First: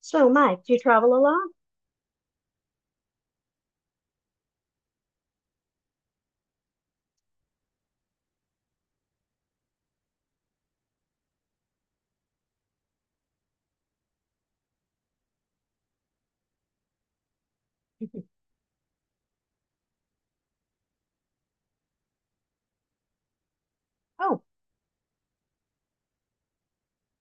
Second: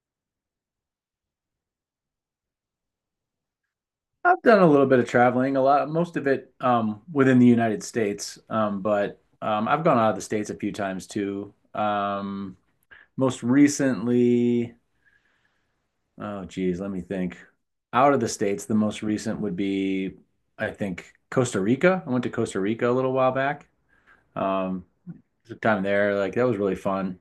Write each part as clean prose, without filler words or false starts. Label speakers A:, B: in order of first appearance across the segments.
A: So, Mike, do you travel a lot?
B: I've done a little bit of traveling, a lot, most of it within the United States, but I've gone out of the States a few times too. Most recently, oh geez, let me think. Out of the States, the most recent would be, I think, Costa Rica. I went to Costa Rica a little while back.
A: Oh,
B: Um, the time there, like that was really fun.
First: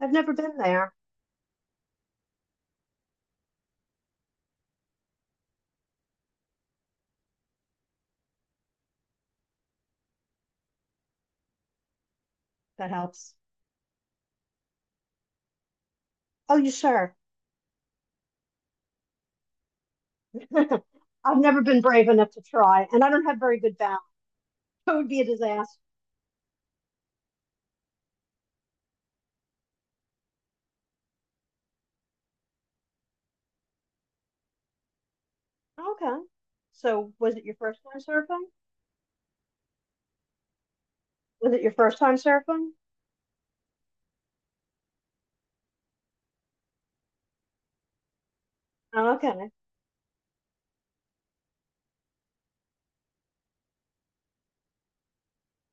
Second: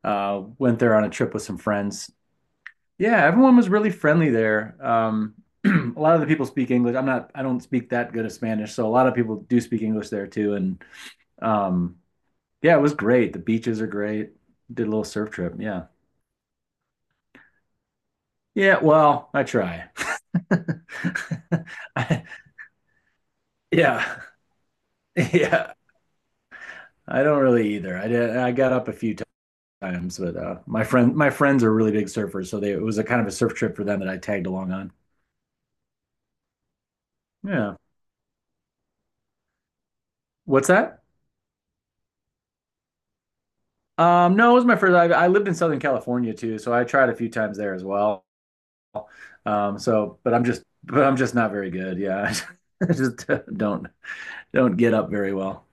A: I've never been
B: Went
A: there.
B: there on a trip with some friends. Yeah, everyone was really friendly there. A lot of the people speak English. I don't speak that good of Spanish, so a lot of people do speak English there too. And um, yeah, it
A: That
B: was great.
A: helps.
B: The beaches are great. Did a little surf trip. Yeah.
A: Oh, you sure?
B: Yeah, well, I try.
A: I've never been brave
B: I,
A: enough to try, and I don't have very good balance.
B: yeah.
A: It would be a
B: Yeah.
A: disaster.
B: I don't really either. I got up a few times, but my friends are really big surfers, so they it was a kind of a surf trip for them that I tagged along on.
A: Okay. So, was it your
B: Yeah.
A: first time surfing?
B: What's that?
A: Was it your first time surfing?
B: No, it was my first. I lived in Southern California too, so I tried a few times there as well.
A: Oh, okay.
B: But I'm just not very good. Yeah, I just don't get up very well.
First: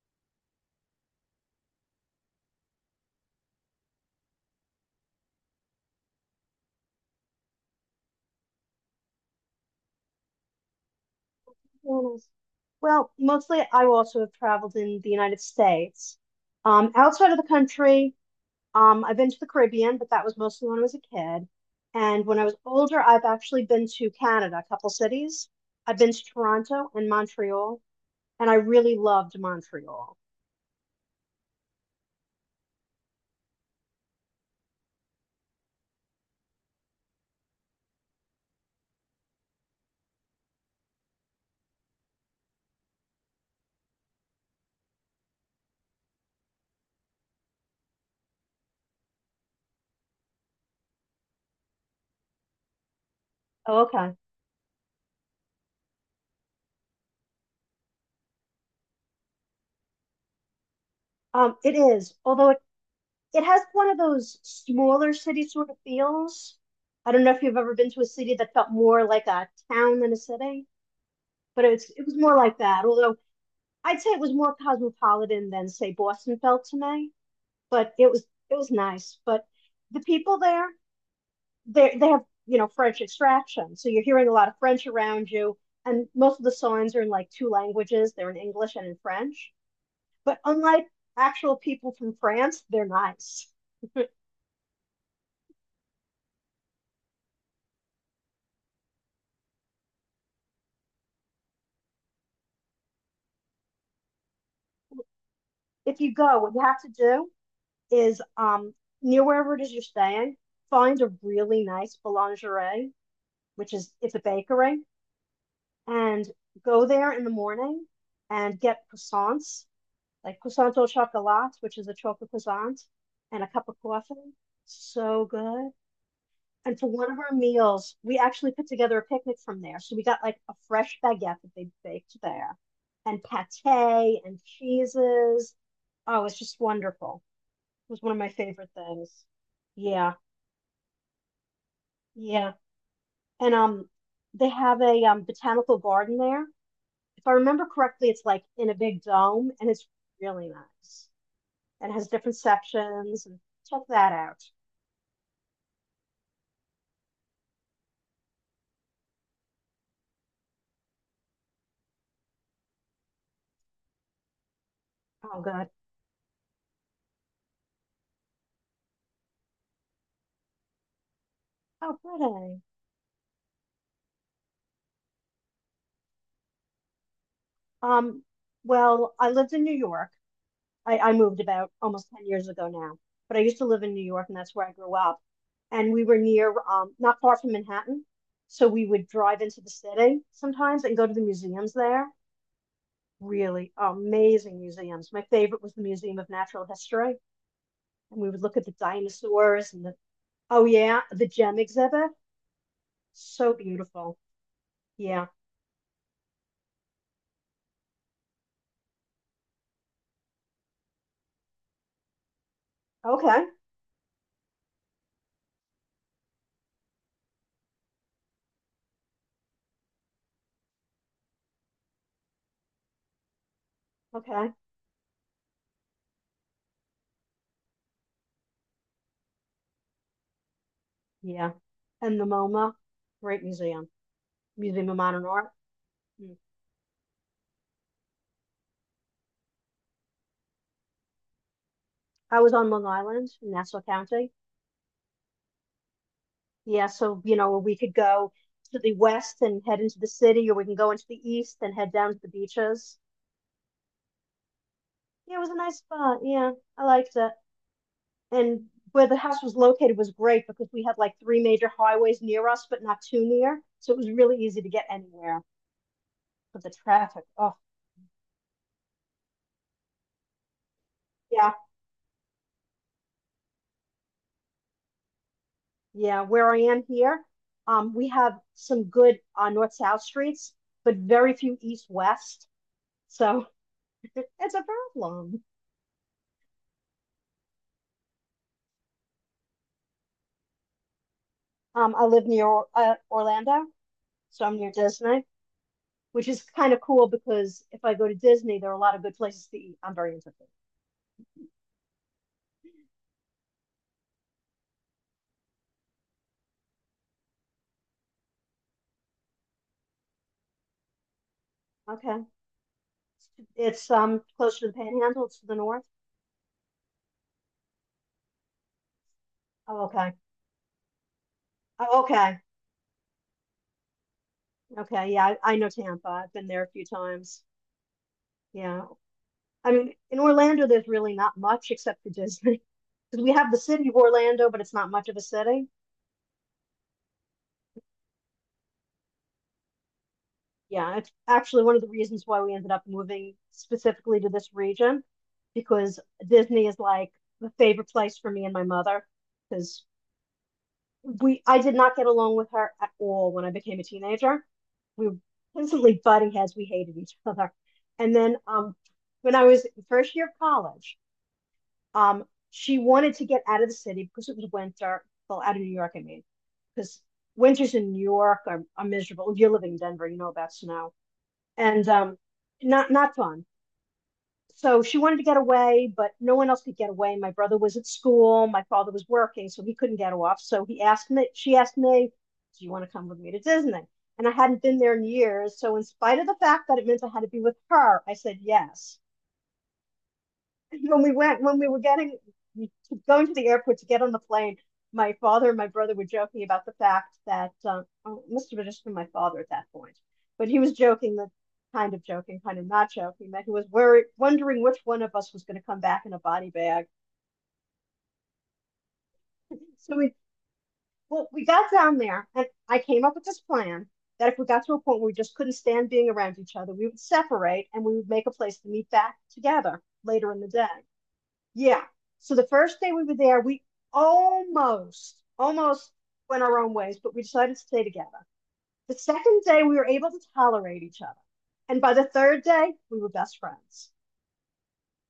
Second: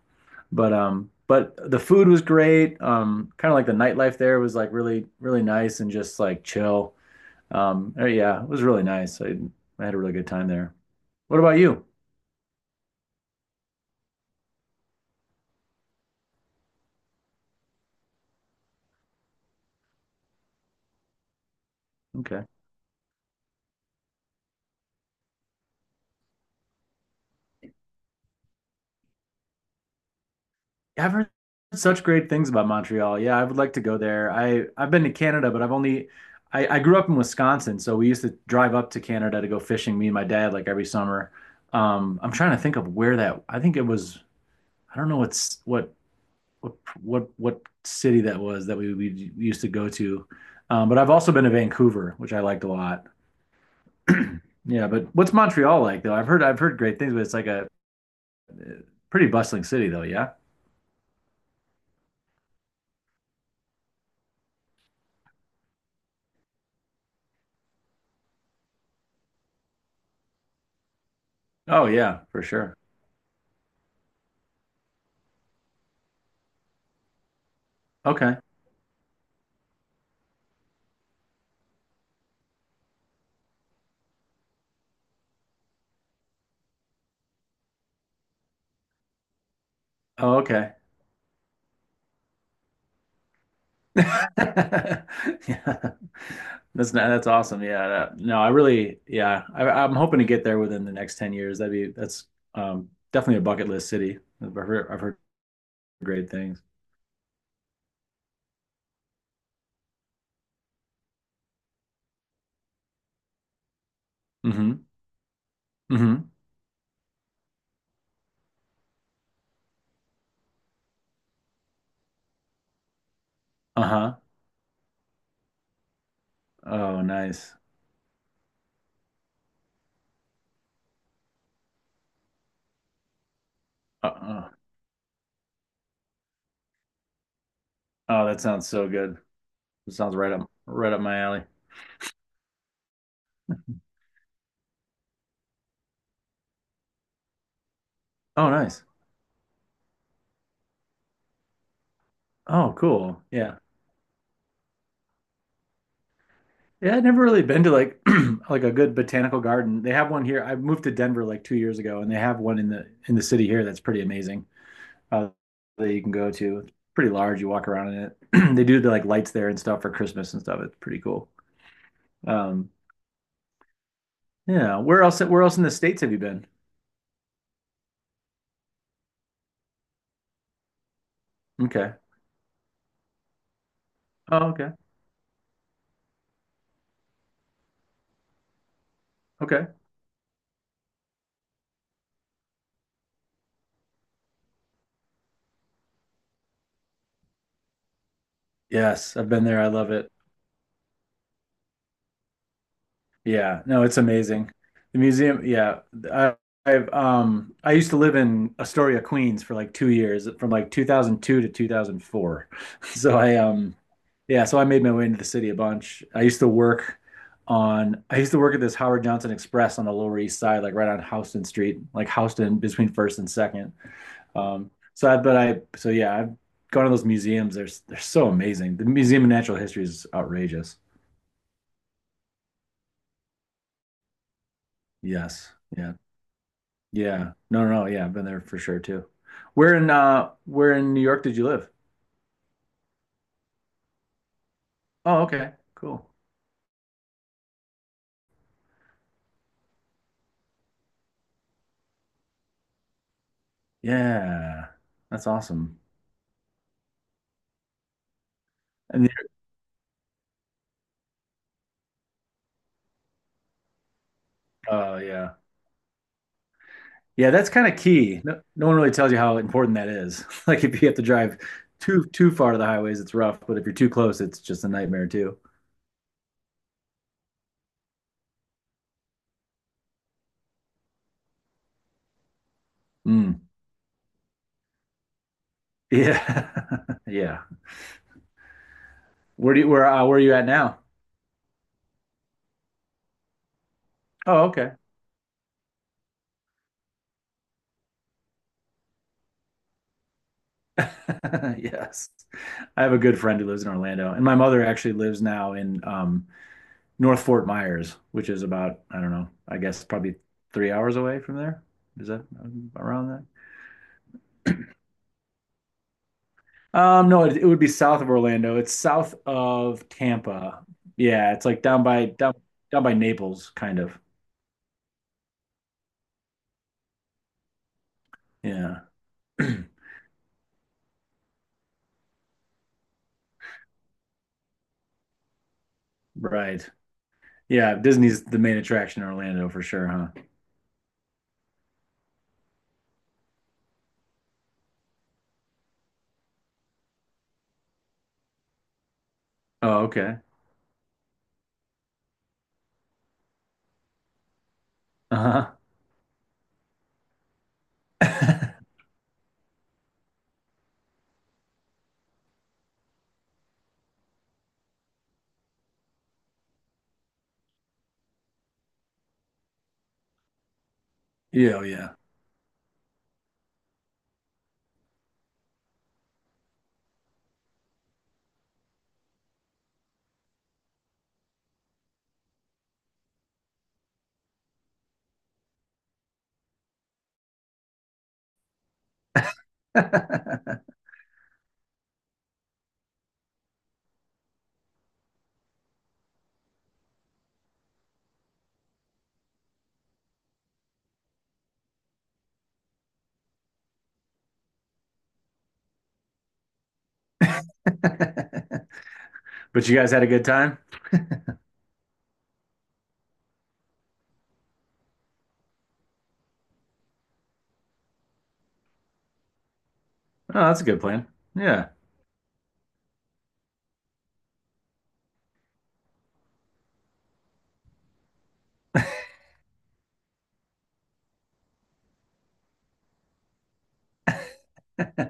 B: But the food was great. Kind of like the nightlife there was like really nice and just like chill. Yeah, it was really nice. I had a really good time there. What about you?
A: Very nice. Well, mostly I also have traveled in the United States. Outside of the country, I've been to the Caribbean, but that was mostly when I was a kid. And when I
B: Okay.
A: was older, I've actually been to Canada, a couple cities. I've been to Toronto and Montreal, and I really loved Montreal.
B: I've heard such great things about Montreal. Yeah, I would like to go there. I've been to Canada, but I've only I grew up in Wisconsin, so we used to drive up to Canada to go fishing, me and my dad, like every summer. I'm trying to think of where that. I think it was. I don't know what's what what city that was that we used to go to. But I've also been to Vancouver, which I liked a lot.
A: Oh, okay.
B: Yeah, but what's Montreal like though? I've heard great things, but it's like a pretty bustling city though. Yeah.
A: It is, although it has one of those smaller city sort of feels. I don't know if you've ever been to a city that felt more like a town than a city, but
B: Oh
A: it was
B: yeah,
A: more
B: for
A: like
B: sure.
A: that. Although I'd say it was more cosmopolitan than, say, Boston felt to me. But it was
B: Okay.
A: it was nice. But the people there, they have, French extraction, so you're hearing a lot of French around you, and most of the songs are in like two languages. They're in English and in French.
B: Oh,
A: But
B: okay.
A: unlike actual people from France, they're nice.
B: Yeah. That's awesome. Yeah. that- no, Yeah, I'm hoping to get there within the next 10 years. That's definitely a bucket list city. I've heard
A: If you
B: great
A: go, what you
B: things.
A: have to do is, near wherever it is you're staying, find a really nice boulangerie, which is it's a bakery,
B: Hmm.
A: and
B: Hmm.
A: go there in the morning and get croissants like croissant au chocolat, which is a chocolate croissant, and a cup of coffee.
B: Uh-huh.
A: So good. And for
B: Oh,
A: one of our
B: nice.
A: meals, we actually put together a picnic from there. So we got like a fresh baguette that they baked there, and pate and
B: Uh-uh.
A: cheeses. Oh, it's just wonderful. It was one of
B: Oh,
A: my
B: that sounds
A: favorite
B: so good.
A: things.
B: It
A: Yeah,
B: sounds right up my alley.
A: yeah. And they have a botanical garden there. If I remember correctly, it's like
B: Oh,
A: in a
B: nice.
A: big dome, and it's really nice and has different
B: Oh, cool.
A: sections. And
B: Yeah.
A: check that out.
B: Yeah, I have never really been to like like a good botanical garden. They have one here. I moved to Denver like 2 years ago, and they have one in the city here that's pretty amazing. uh,
A: Oh, good.
B: that you can go to. It's pretty large. You walk around in it. They do the like lights there and stuff for Christmas and stuff. It's pretty cool.
A: Oh, pretty.
B: Um, yeah. Where else? Where else in the states have you been?
A: Um, well, I lived in New York. I moved about
B: Okay.
A: almost 10 years ago now, but I used to live in New York, and
B: Oh,
A: that's where I
B: okay.
A: grew up. And we were near, not far from Manhattan. So we would drive into
B: Okay.
A: the city sometimes and go to the museums there. Really amazing museums. My favorite was the Museum of Natural History. And we would look at the
B: Yes, I've been there. I
A: dinosaurs and
B: love
A: the,
B: it.
A: oh, yeah, the gem exhibit. So
B: Yeah, no, it's
A: beautiful.
B: amazing. The
A: Yeah.
B: museum, yeah. I, I used to live in Astoria, Queens for like 2 years, from like 2002 to 2004. So I
A: Okay.
B: Yeah, so I made my way into the city a bunch. I used to work at this Howard Johnson Express on the Lower East Side, like right on Houston Street, like Houston between First and Second.
A: Okay.
B: So I but I so Yeah, I've gone to those museums. They're so amazing. The Museum of Natural History is outrageous.
A: Yeah. And the MoMA, great museum, Museum of Modern Art.
B: Yes. Yeah.
A: Mm.
B: Yeah. No, no, no. Yeah, I've been there for sure too. Where in New York did you live?
A: I was on Long Island in Nassau County.
B: Oh, okay. Cool.
A: Yeah, so, you know, we could go to the west and head into the city, or we can go into the east and head down to the beaches.
B: Yeah. That's
A: Yeah, it was a nice
B: awesome.
A: spot. Yeah, I liked it. And where
B: And
A: the house was located was great because we had like three major highways near us, but not too near, so it was really easy to get
B: yeah.
A: anywhere. But the traffic,
B: Yeah, that's
A: oh
B: kind of key. No, no one really tells you how important that is. Like if you have to drive
A: yeah.
B: too far to the highways, it's rough, but if you're too close, it's just a nightmare too.
A: Yeah, where I am here, we have some good north-south streets, but very few east-west.
B: Mm.
A: So it's a problem.
B: Yeah. Yeah. Where are you at now?
A: I live near Orlando,
B: Oh,
A: so I'm near
B: okay.
A: Disney, which is kind of cool because if I go to Disney, there are a lot of good places to eat. I'm very interested.
B: Yes. I have a good friend who lives in Orlando, and my mother actually lives now in North Fort Myers, which is about, I don't know, I guess probably 3 hours away from there. Is
A: Okay,
B: that around that?
A: it's closer to the Panhandle. It's to the north.
B: No, it, It would be south of Orlando. It's south
A: Oh,
B: of
A: okay.
B: Tampa. Yeah, it's like
A: Oh, okay.
B: down by Naples, kind of.
A: Okay. Yeah, I know Tampa. I've been there a few times.
B: Yeah.
A: Yeah. I mean, in Orlando, there's really not much except for Disney. 'Cause we have the city of Orlando, but it's not much of a city.
B: Right. Yeah, Disney's the main attraction in Orlando for sure, huh?
A: Yeah, it's actually one of the reasons why we ended up moving specifically to this region because Disney is like the favorite place for me and my mother
B: Oh,
A: because
B: okay.
A: we I did not get along with her at all when I became a teenager. We were
B: Uh-huh.
A: constantly butting heads. We hated each other. And then, when I was in first year of college, Um, she wanted to get out of the city because it was winter. Well, out of New York, I mean, because winters in New York are miserable. If you're living in Denver, you know about snow
B: Yeah, oh,
A: and,
B: yeah.
A: not fun. So she wanted to get away, but no one else could get away. My brother was at school. My father was working, so he couldn't get off. So he asked me. She asked me, "Do you want to come with me to Disney?" And I hadn't been there in years. So in spite of the fact that it meant I had to be with her, I said yes. When we were getting Going to the airport to get on the plane, my father and my brother were joking about the fact that, oh, it must have just been my father at that point, but he was joking, that kind of joking, kind of not joking, that he was worried, wondering which one of us was going to come back in a body bag.
B: But you guys
A: So
B: had a
A: we
B: good time?
A: Well, we got down there and I came up with this plan that if we got to a point where we just couldn't stand being around each other, we would separate and we would make a place to meet back together later
B: Oh,
A: in the
B: that's a
A: day.
B: good plan. Yeah.
A: Yeah. So the first day we were there, we almost went our own ways, but we decided to stay together. The second day, we were able to tolerate each other. And by the third day, we were best friends.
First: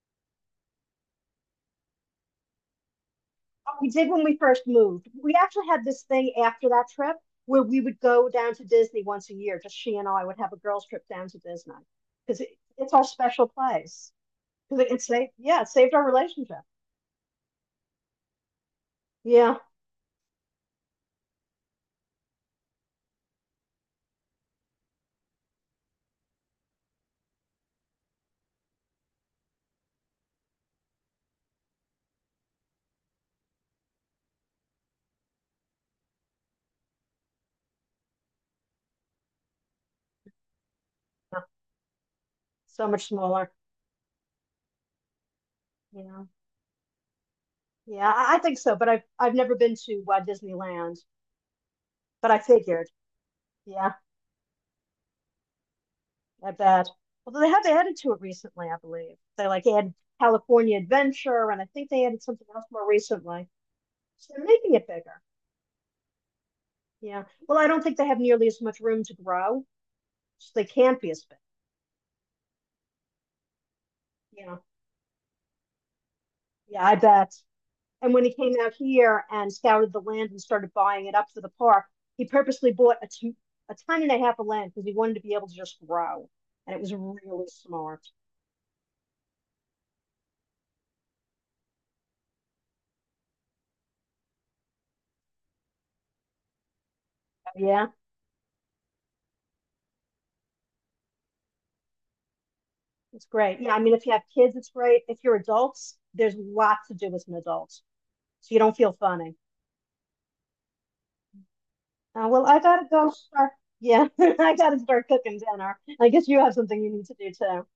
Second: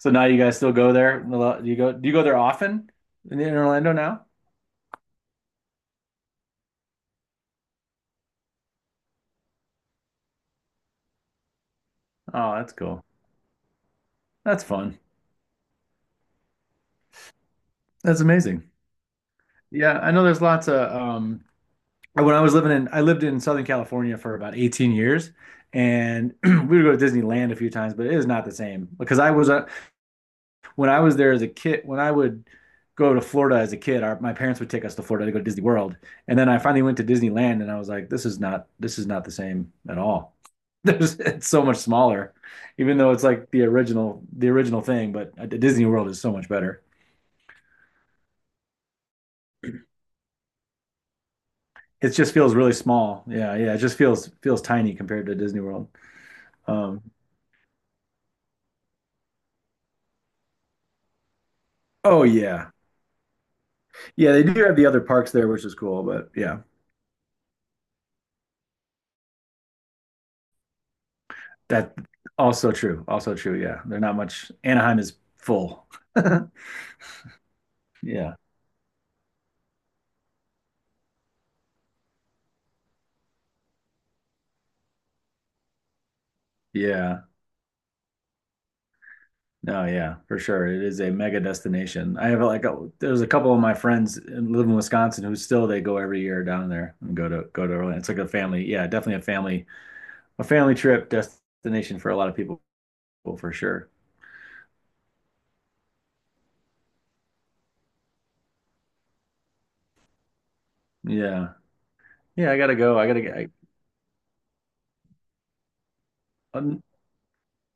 B: So now you guys still go there? Do you go there often in
A: What we
B: Orlando
A: did
B: now?
A: when we first moved, we actually had this thing after that trip where we would go down to Disney once a year. Just she and I would have a girls' trip down to Disney because it,
B: Oh, that's
A: it's our
B: cool.
A: special place.
B: That's
A: Because it,
B: fun.
A: it saved, yeah, it saved our relationship.
B: That's amazing.
A: Yeah,
B: Yeah, I know there's lots of when I was living in I lived in Southern California for about 18 years and we would go to Disneyland a few times, but it is not the same because I was when I was there as a kid, when I would go to Florida as a kid, my parents would take us to Florida to go to Disney World, and then I finally went to Disneyland, and I was like, this is not the same at all. It's so much smaller,
A: so
B: even
A: much
B: though it's
A: smaller.
B: like the original thing, but Disney World is
A: Yeah.
B: so much better.
A: Yeah, I think so, but I've never been to Walt Disneyland,
B: It
A: but
B: just
A: I
B: feels really
A: figured,
B: small. Yeah, yeah, it
A: yeah,
B: just feels tiny compared to Disney World.
A: I bet.
B: Um,
A: Although they have added to it recently, I believe. They like added California Adventure, and I think they added
B: oh
A: something else
B: yeah,
A: more recently.
B: yeah,
A: So
B: they
A: they're
B: do
A: making
B: have
A: it
B: the other
A: bigger.
B: parks there, which is cool, but yeah,
A: Yeah. Well, I don't think they have nearly as much room to grow, so they can't be as big.
B: that also true. Yeah, they're not much.
A: Yeah.
B: Anaheim is full.
A: Yeah, I bet. And when he
B: Yeah.
A: came out here and scouted the land and started buying it up for the park, he purposely bought a ton and a half of land because he wanted to be able to just grow, and it was
B: Yeah.
A: really smart.
B: No, yeah, for sure. It is a mega destination. I have like there's a couple of my friends live in Wisconsin who still they go every year down there and go to
A: Yeah,
B: Orlando. It's like a family, yeah, definitely a family trip destination for a lot of people
A: it's
B: for
A: great. Yeah, I
B: sure.
A: mean, if you have kids, it's great. If you're adults, there's lots to do as an adult, so you don't feel funny.
B: Yeah.
A: Well,
B: Yeah, I
A: I
B: gotta
A: gotta
B: go. I
A: go
B: gotta get I,
A: start. Yeah, I gotta start cooking dinner. I guess you have something
B: um,
A: you need to do too.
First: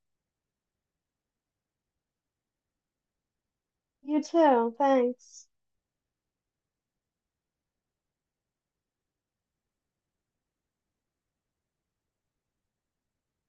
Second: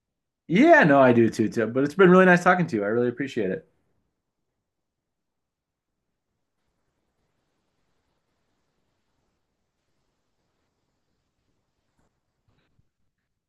B: yeah, no, too. But it's been really nice talking to you. I really appreciate it.
A: You too. Thanks.